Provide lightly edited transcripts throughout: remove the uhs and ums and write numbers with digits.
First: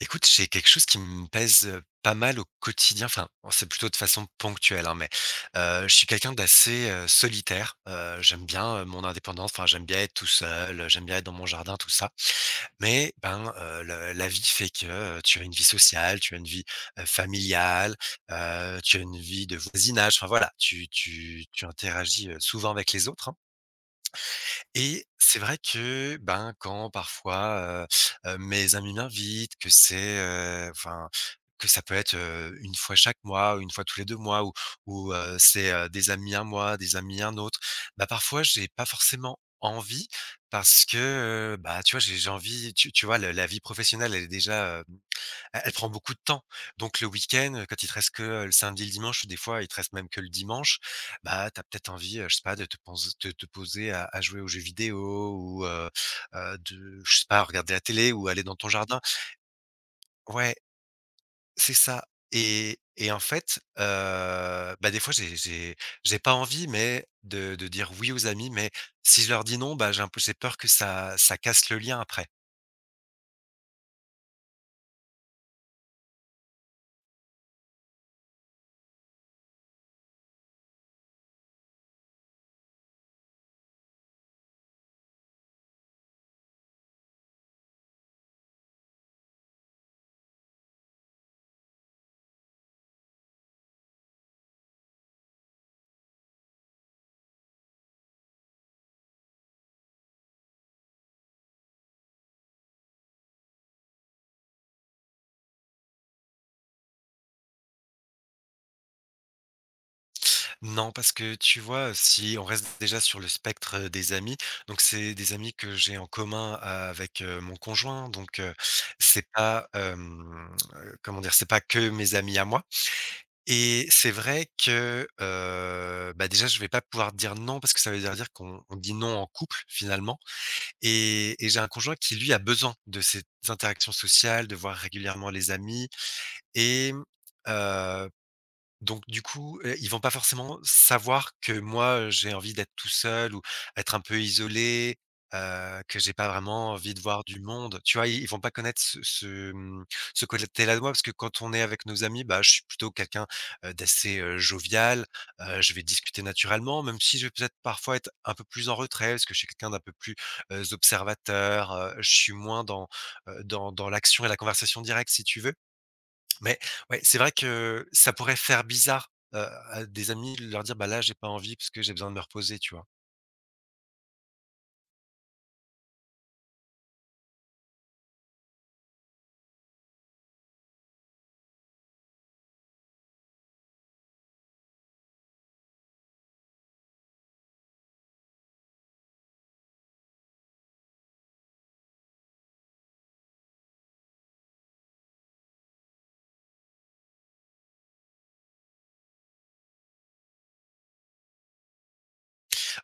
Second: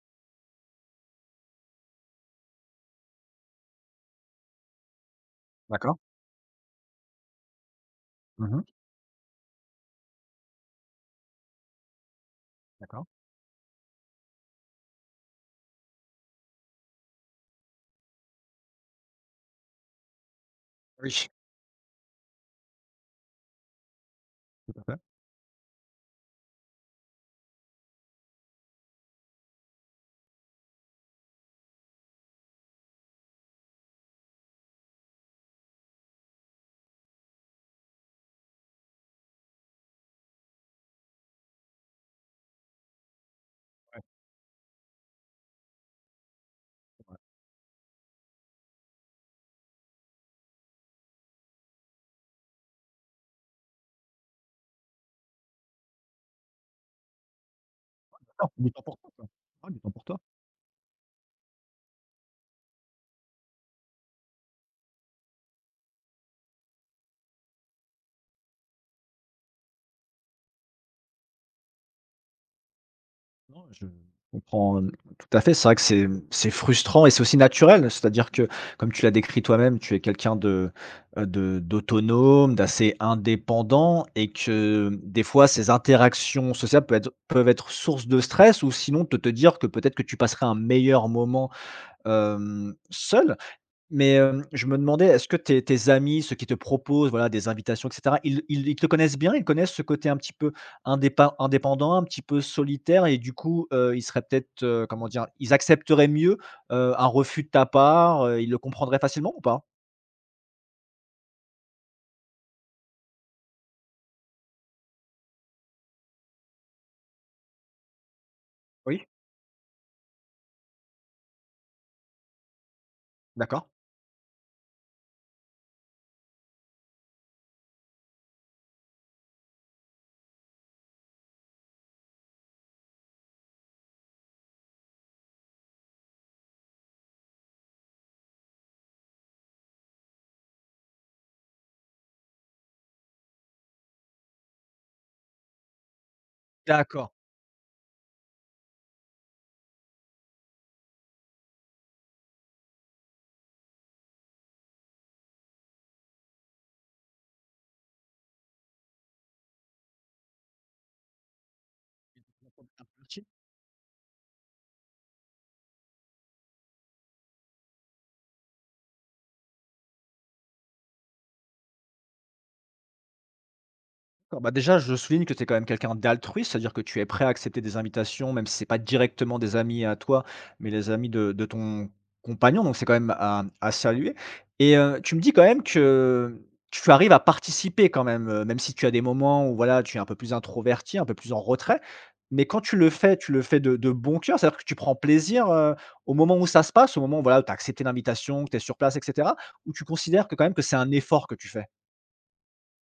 Écoute, j'ai quelque chose qui me pèse, pas mal au quotidien, enfin, bon, c'est plutôt de façon ponctuelle, hein, mais, je D'accord. suis quelqu'un d'assez, solitaire, j'aime Mmh. bien, mon indépendance, enfin, j'aime bien être tout seul, j'aime bien être dans mon jardin, tout ça. D'accord. Mais, ben, le la vie fait que, tu as une vie sociale, tu as une vie, familiale, tu as une vie de voisinage, enfin, voilà, tu Oui. tu tu interagis, souvent avec les autres, hein. Tout à fait. Et c'est vrai que, ben, quand parfois, mes amis m'invitent, que c'est, enfin, que ça peut être, 1 fois chaque mois ou 1 fois tous les 2 mois ou c'est, des amis un mois, des amis un autre, bah, parfois j'ai pas forcément envie parce que, bah, tu vois, j'ai envie, tu vois, le la vie Ouais. professionnelle, elle est déjà, E elle prend beaucoup de temps. Donc le week-end, quand il te reste que, le samedi, le dimanche, ou des fois il te reste même que le dimanche, bah, t'as peut-être envie, je sais pas, de te pense de te poser à jouer aux jeux vidéo, ou, de, je sais pas, regarder la télé ou aller D'accord, dans ton du temps pour jardin. toi, quoi. Ouais, du temps pour toi. Ouais, c'est ça. Et en fait, bah, des fois, j'ai pas envie, mais de dire oui aux amis, mais si je leur dis non, bah, j'ai peur que ça casse le lien après. Non, je comprends, tout à fait. C'est vrai que c'est, c'est frustrant et c'est aussi naturel. C'est-à-dire que, comme tu l'as décrit toi-même, tu es quelqu'un de, d'autonome, d'assez indépendant et que, des fois, ces interactions sociales peuvent être source de stress ou sinon de te dire que peut-être que tu passerais un meilleur moment, seul. Mais, je me demandais, est-ce que tes amis, ceux qui te proposent, voilà, des invitations et cetera, ils te connaissent bien? Ils connaissent ce côté un petit peu indépa indépendant, un petit peu solitaire et du coup, ils seraient peut-être, comment dire? Ils accepteraient mieux, un refus de ta part, ils le comprendraient facilement ou pas? Non, parce que tu vois, si on reste déjà sur le spectre des amis, donc c'est des amis que j'ai en commun avec, mon conjoint, donc, Oui, c'est pas, comment dire? C'est pas que mes amis à moi. d'accord. Et c'est vrai que, bah, déjà, je vais pas pouvoir dire non parce que ça veut dire qu'on dit non en couple, finalement. Et j'ai un conjoint qui, lui, a besoin de ces interactions sociales, de voir régulièrement les amis, et hem, donc du coup, ils vont pas forcément savoir que moi, j'ai envie d'être tout seul ou être un peu isolé, que j'ai pas vraiment envie de D'accord. voir du monde. Tu vois? Ils vont pas connaître ce côté-là de moi parce que quand on est avec nos amis, bah, je suis plutôt quelqu'un, d'assez, jovial, je vais discuter naturellement, même si je vais peut-être parfois être un peu plus en retrait parce que je suis quelqu'un d'un peu plus, observateur, je suis moins dans l'action et la conversation directe, si tu veux. Mais ouais, c'est vrai que ça pourrait faire bizarre, à des amis, de leur dire: «Bah, là, j'ai pas envie parce que j'ai besoin de me reposer», tu vois? D'accord, bah, déjà, je souligne que tu es quand même quelqu'un d'altruiste, c'est-à-dire que tu es prêt à accepter des invitations, même si c'est pas directement des amis à toi, mais les amis de ton compagnon, donc c'est quand même à saluer. Et tu me dis quand même que tu arrives à participer quand même, même si tu as des moments où voilà, tu es un peu plus introverti, un peu plus en retrait. Mais quand tu le fais de bon cœur, c'est-à-dire que tu prends plaisir au moment où ça se passe, au moment voilà, où voilà, tu as accepté l'invitation, que tu es sur place, etc. Ou tu considères que quand même que c'est un effort que tu fais.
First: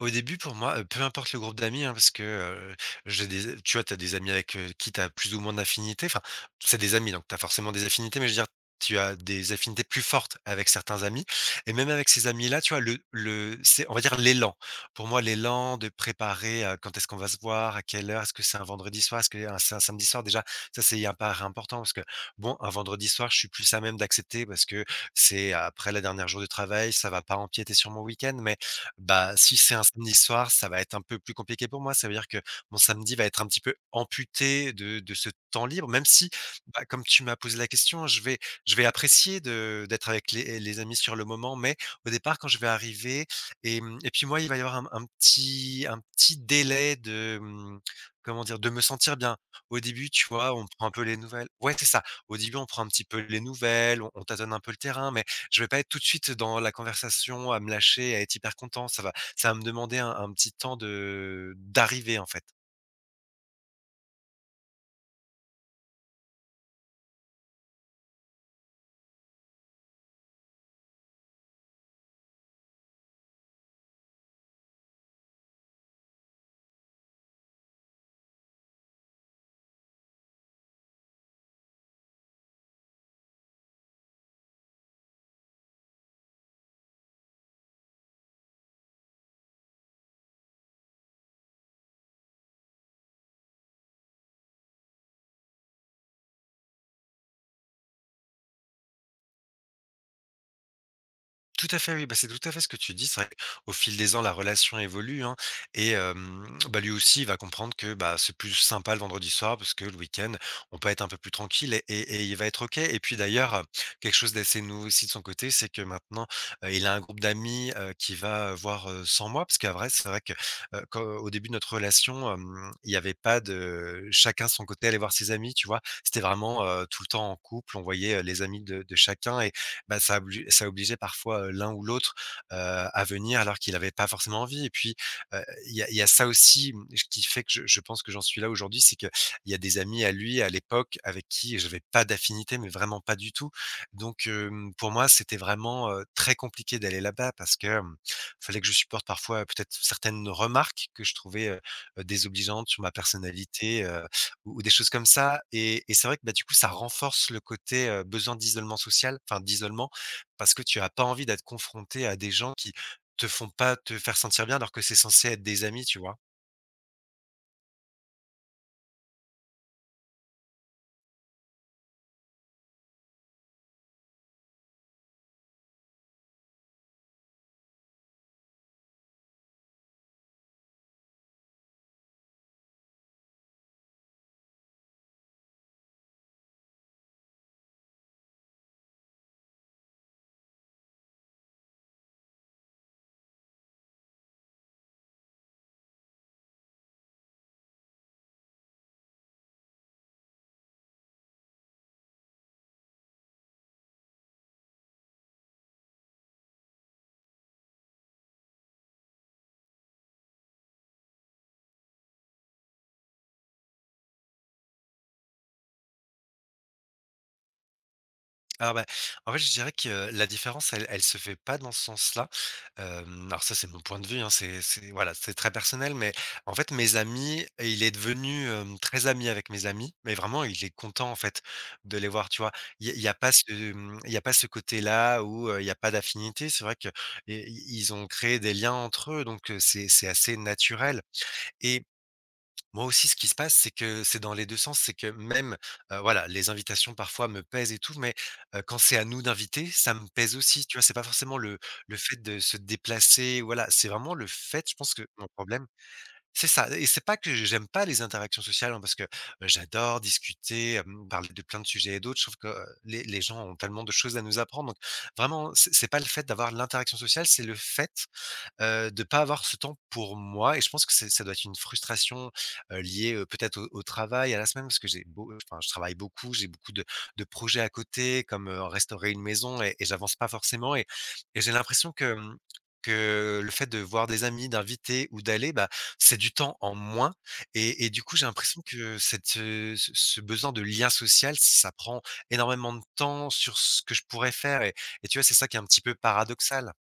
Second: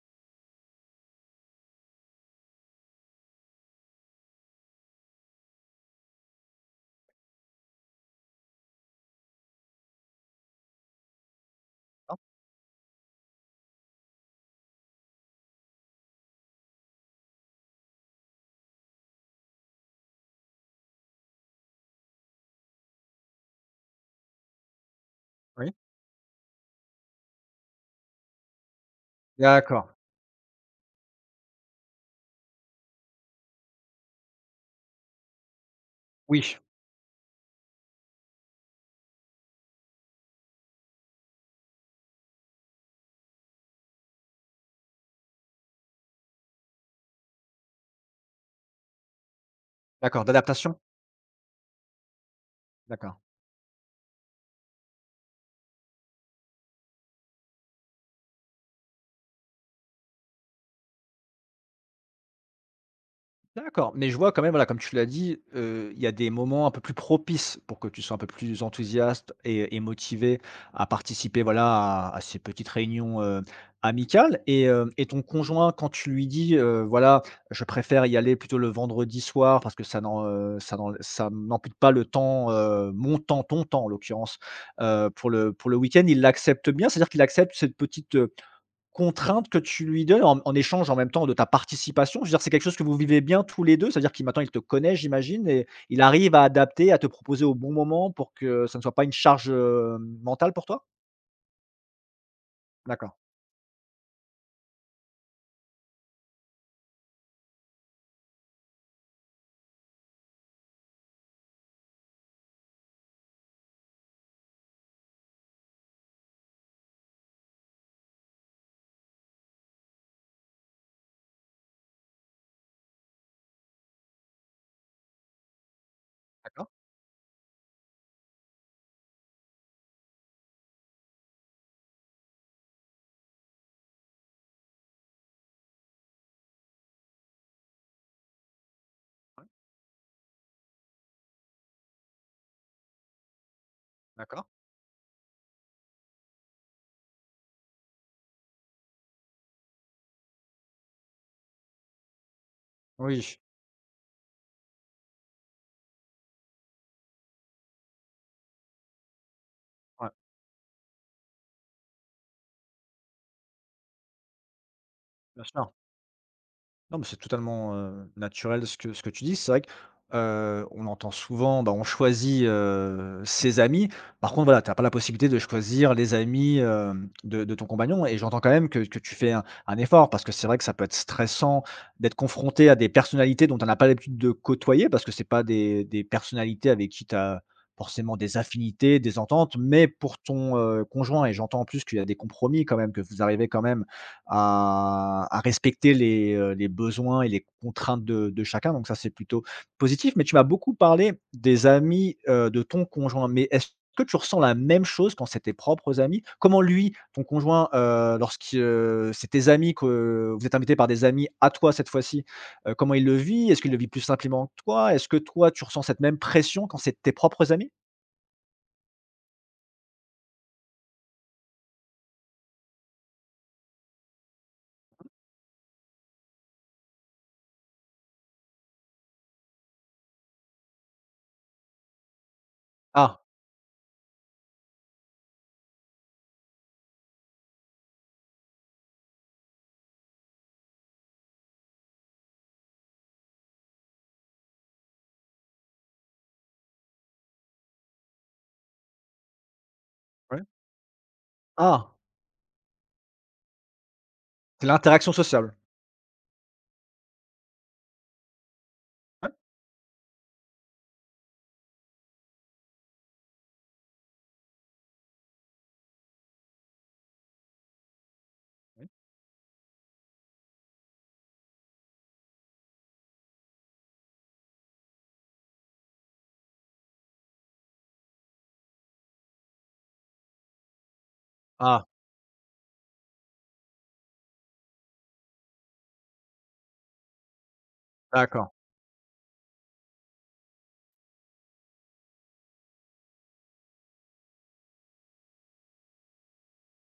Au début, pour moi, peu importe le groupe d'amis, hein, parce que, j'ai des tu vois, tu as des amis avec, qui tu as plus ou moins d'affinités. Enfin, c'est des amis, donc tu as forcément des affinités, mais je veux dire, tu as des affinités plus fortes avec certains amis, et même avec Hein. ces amis-là, tu vois, le c'est, on va dire, l'élan. Pour moi, l'élan de préparer, quand est-ce qu'on va se voir, à quelle heure, est-ce que c'est un vendredi soir, est-ce que un c'est un samedi soir? Déjà, ça, c'est hyper important parce que, bon, un vendredi soir, je suis plus à même d'accepter parce que c'est Oui. après la dernière jour de travail, ça va pas empiéter sur mon week-end, mais, bah, si c'est un D'accord. samedi soir, ça va être un peu plus compliqué pour moi. Ça veut dire que mon samedi va être un petit peu amputé de ce temps libre, même si, Oui. bah, comme tu m'as posé la question, je vais apprécier de d'être avec les amis sur le moment, mais au départ, quand je vais arriver, et puis moi, il va y avoir un petit délai de, comment dire? De me sentir bien. Au début, D'accord, tu vois, on d'adaptation? prend un peu les nouvelles, ouais, c'est ça. Au début, on prend un petit D'accord. peu les nouvelles, on tâtonne un peu le terrain, mais je vais pas être tout de suite dans la conversation à me lâcher, à être hyper content. Ça va me demander un petit temps de d'arriver, en fait. D'accord, mais je vois quand même, voilà, comme tu l'as dit, il y a des moments un peu plus propices pour que tu sois un peu plus enthousiaste et motivé à participer, voilà, à ces petites réunions, amicales et ton conjoint, quand tu lui dis: «Voilà, je préfère y aller plutôt le vendredi soir parce que ça n'ampute pas le temps, mon temps, ton temps en l'occurrence, pour le week-end», il l'accepte bien? C'est-à-dire qu'il accepte cette petite, contrainte que tu lui donnes en échange en même temps de ta participation? Je veux dire, c'est quelque chose que vous vivez bien tous les 2. C'est-à-dire qu'il maintenant il te connaît j'imagine et il arrive à adapter, à te proposer au bon moment pour que ça ne soit pas une charge, mentale pour toi? Tout à fait, oui, bah, c'est tout à fait ce que tu dis. D'accord, C'est vrai qu'au fil des ans, la relation évolue, hein, bah, lui aussi, il va comprendre que, bah, c'est plus sympa le vendredi soir parce que le week-end on peut être un peu plus tranquille, et il va être OK. Et puis d'ailleurs, quelque chose d'assez nouveau aussi de son côté, c'est que maintenant, il a un groupe d'amis, qu'il va voir, sans moi, parce qu'à vrai c'est vrai que, quand au début de notre relation, il y avait pas de chacun son côté aller voir ses amis, tu vois? C'était vraiment, d'accord, tout le temps en couple, on voyait, les amis de chacun. Bah, ça obligeait parfois, l'un ou l'autre, à venir alors qu'il n'avait pas forcément envie. Et puis, il y a ça aussi, qui fait que je pense que j'en suis là aujourd'hui. C'est qu'il y a des amis à lui, à l'époque, avec qui je n'avais pas d'affinité, mais vraiment, pas du tout. Donc, d'accord. Pour moi, c'était vraiment, très compliqué d'aller là-bas parce que, fallait que je supporte parfois, peut-être certaines remarques que je trouvais, désobligeantes sur ma Oui, personnalité, ou des choses comme ça. Et c'est vrai que, bah, du coup, ça renforce le côté, besoin d'isolement social, enfin, d'isolement, ouais, parce que tu as pas envie d'être confronté à des gens qui te font pas te faire sentir bien alors que c'est censé être bien des sûr. amis, tu vois? Non, mais c'est totalement, naturel ce que tu dis. C'est vrai que, on entend souvent, bah, on choisit, ses amis. Par contre, voilà, tu as pas la possibilité de choisir les amis, de ton compagnon et j'entends quand même que tu fais un effort parce que c'est vrai que ça peut être stressant d'être confronté à des personnalités dont on n'a pas l'habitude de côtoyer parce que c'est pas des personnalités avec qui tu as forcément des affinités, des ententes. Mais pour ton conjoint et j'entends en plus qu'il y a des compromis quand même, que vous arrivez quand même à respecter les besoins et les contraintes de chacun, donc ça, c'est plutôt positif. Mais tu m'as beaucoup parlé des amis, de ton conjoint, mais est-ce que tu ressens la même chose quand c'est tes propres amis? Comment lui, ton conjoint, lorsque, c'est tes amis que vous êtes invités par des amis à toi cette fois-ci, comment il le vit? Est-ce qu'il le vit plus simplement que toi? Est-ce que toi, tu ressens cette même pression quand c'est tes propres amis? Alors, bah, en fait, je dirais que, la différence, elle se fait pas dans ce sens-là. Alors ça, c'est mon point de vue, hein, c'est, voilà, c'est très personnel, mais en fait, mes amis, et il est devenu, très ami avec mes amis, mais vraiment, il est content, en fait, de les voir, tu vois? Il y a Ah, pas ce, il y a pas ce côté-là où, il y a pas d'affinité. C'est vrai que, i ils ont créé des liens entre eux, donc, c'est assez naturel. Et moi aussi, ce qui se passe, c'est que c'est dans les 2 sens. C'est que même, voilà, les invitations parfois me pèsent et tout, mais, quand c'est à nous d'inviter, ça me pèse ouais. aussi, tu vois? C'est pas forcément le Ah, le fait de se déplacer, voilà, c'est vraiment le fait, c'est je pense que l'interaction mon sociale. problème, c'est ça. Et c'est pas que j'aime pas les interactions sociales, hein, parce que, Ouais, j'adore discuter, parler de plein de sujets et d'autres. Je trouve que, les gens ont tellement de choses à nous apprendre, donc vraiment, c'est pas le fait d'avoir l'interaction sociale, c'est le fait, ouais. De pas avoir ce temps pour moi. Et je pense que c'est ça doit être une frustration, liée, peut-être, au travail, à la semaine, parce que j'ai beau, enfin, je travaille beaucoup, j'ai beaucoup de projets à côté, comme, restaurer une maison, et j'avance pas forcément. Et j'ai Ah, l'impression que, que le fait de voir des amis, d'inviter ou d'aller, bah, c'est du temps en moins. Et du coup, j'ai d'accord. l'impression que cette, ce ce besoin de lien social, ça prend énormément de temps sur ce que je pourrais faire. Et tu vois, c'est ça qui est un petit peu paradoxal.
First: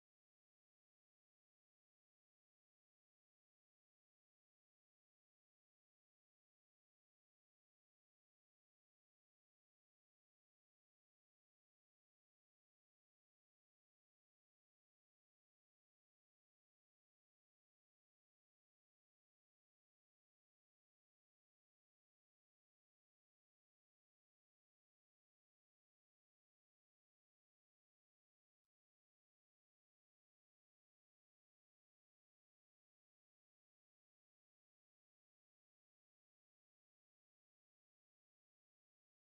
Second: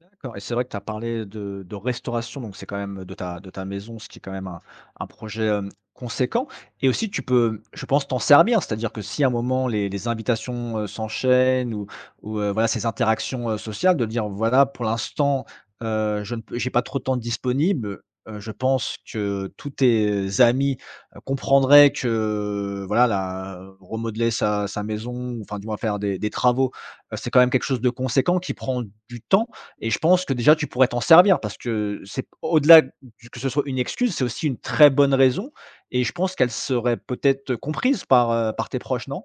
D'accord et c'est vrai que tu as parlé de restauration, donc c'est quand même de ta maison, ce qui est quand même un projet, conséquent et aussi tu peux, je pense, t'en servir. C'est-à-dire que si à un moment les invitations, s'enchaînent ou voilà ces interactions, sociales de dire: «Voilà pour l'instant, je ne peux j'ai pas trop de temps disponible», je pense que tous tes amis, comprendraient que voilà la remodeler sa maison, enfin du moins faire des travaux, c'est quand même quelque chose de conséquent qui prend du temps et je pense que déjà tu pourrais t'en servir parce que c'est au-delà du que ce soit une excuse, c'est aussi une très bonne raison et je pense qu'elle serait peut-être comprise par tes proches, non?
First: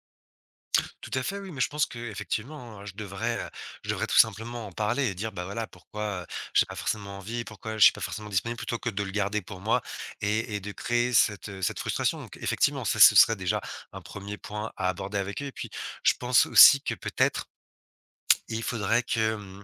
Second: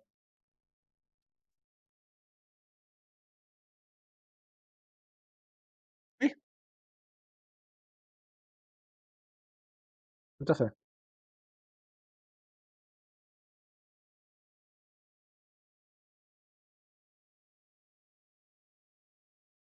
Tout à fait, oui, mais je pense que qu'effectivement, je devrais tout simplement en parler et dire: «Bah, voilà, pourquoi, Oui, j'ai pas forcément envie, pourquoi je suis pas forcément disponible», plutôt que de le garder pour moi, tout et à fait. de créer cette, cette frustration. Donc, effectivement, ça, ce serait déjà un premier point à aborder avec eux. Et puis, je pense aussi que peut-être, et il faudrait que, mmh,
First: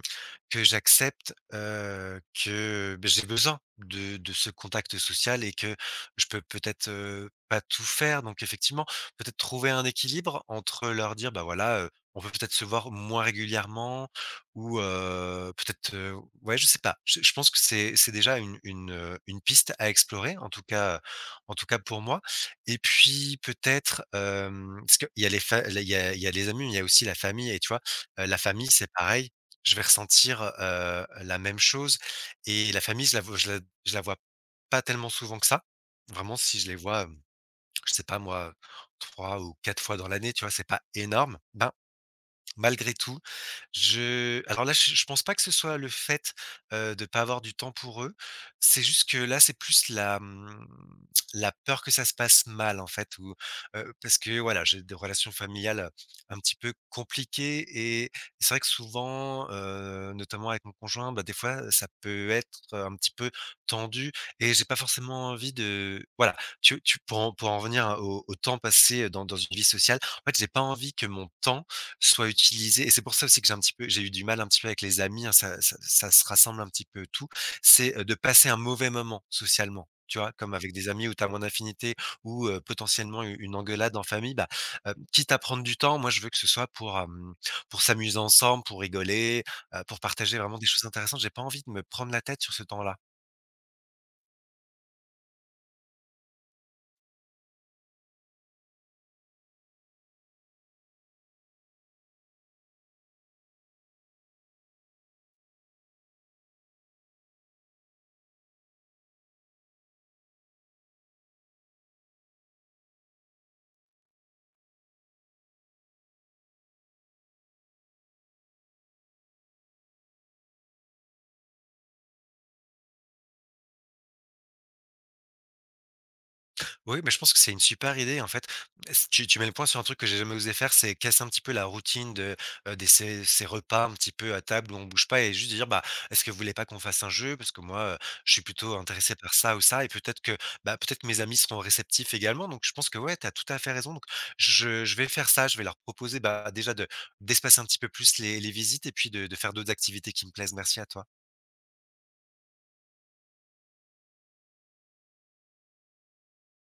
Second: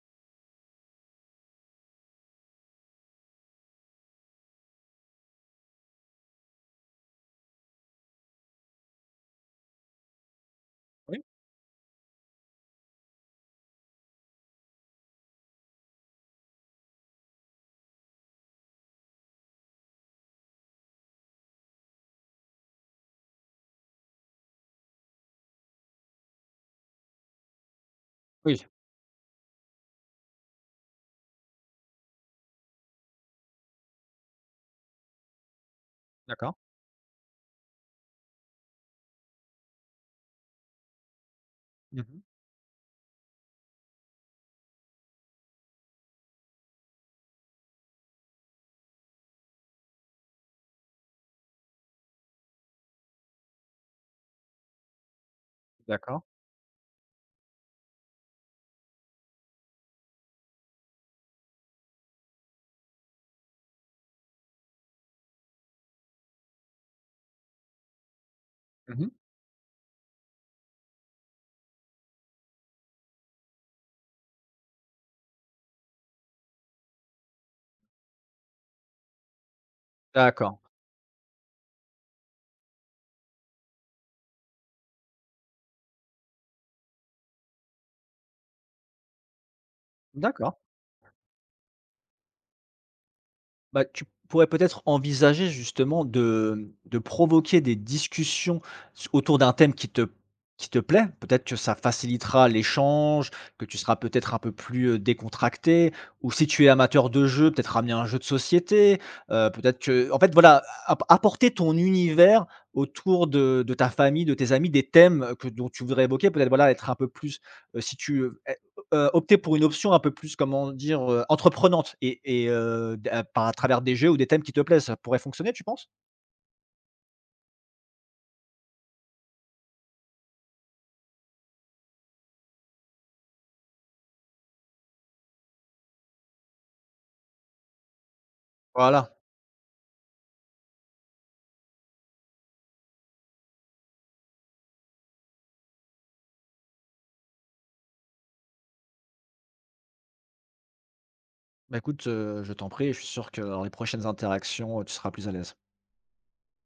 que j'accepte, que, beh, j'ai besoin de ce contact social, et que je peux peut-être, pas tout faire. Donc, effectivement, peut-être trouver un équilibre entre leur Oui, dire: «Bah, voilà, on peut peut-être se voir moins régulièrement», ou, ouais, je sais pas. Je pense que c'est déjà, une une piste à explorer, en tout cas pour moi. Et puis peut-être, parce qu'il y a il y a les amis, mais il y a aussi la famille, et tu vois? La oui, famille, c'est pareil. Je vais ressentir, la même chose. Et la famille, je la vois pas tellement souvent que ça. Vraiment, d'accord. si je les vois, je sais pas moi, 3 ou 4 fois dans l'année, tu vois? C'est pas énorme. Ben, Mmh. malgré tout, je alors là, je pense pas que ce soit le fait, de pas avoir du temps pour eux. C'est juste que là, c'est plus la peur que ça se passe mal, en fait, ou, parce que, voilà, j'ai des relations familiales D'accord. un petit peu compliquées. Et c'est vrai que souvent, notamment avec mon conjoint, bah, des fois, ça peut être un petit peu tendu, et j'ai pas forcément envie de, voilà, tu pour en revenir au temps passé Mmh. Dans une vie sociale, en fait, j'ai pas envie que mon temps soit utilisé. Et c'est pour ça aussi que j'ai eu du mal un petit peu avec les amis, hein, ça se rassemble un petit peu tout. C'est, de passer un mauvais moment socialement, tu vois? Comme D'accord. avec des amis où tu as moins d'affinité, ou, potentiellement, u une engueulade en famille. Bah, quitte à prendre du temps, moi je veux que ce soit pour, pour s'amuser ensemble, pour rigoler, pour partager D'accord. vraiment des choses intéressantes. J'ai pas envie de me prendre la tête sur ce temps-là. Bah, tu pourrais peut-être envisager justement de provoquer des discussions autour d'un thème qui te plaît. Peut-être que ça facilitera l'échange, que tu seras peut-être un peu plus décontracté. Ou si tu es amateur de jeu, peut-être ramener un jeu de société. Peut-être que, en fait, voilà, apporter ton univers autour de ta famille, de tes amis, des thèmes dont tu voudrais évoquer. Peut-être voilà, être un peu plus, si tu opter pour une option un peu plus, comment dire? Entreprenante et d à par à travers des jeux ou des thèmes qui te plaisent, ça pourrait fonctionner, tu penses? Oui, mais je pense que c'est une super idée, en fait. Tu mets le point sur un truc que j'ai jamais osé faire, c'est casser un petit peu la routine de ces repas un petit peu à table où on bouge pas, et juste dire: bah, est-ce que vous voulez pas qu'on fasse un jeu, parce que moi, je suis plutôt intéressé Voilà. par ça ou ça, et peut-être que, mes amis seront réceptifs également. Donc je pense que, ouais, tu as tout à fait raison. Donc je vais faire ça, je vais leur proposer, bah, déjà, de d'espacer un petit peu plus les visites, et puis de faire d'autres activités qui me plaisent. Merci à toi. Bah, écoute, je t'en prie, je suis sûr que dans les prochaines interactions, tu seras plus à l'aise.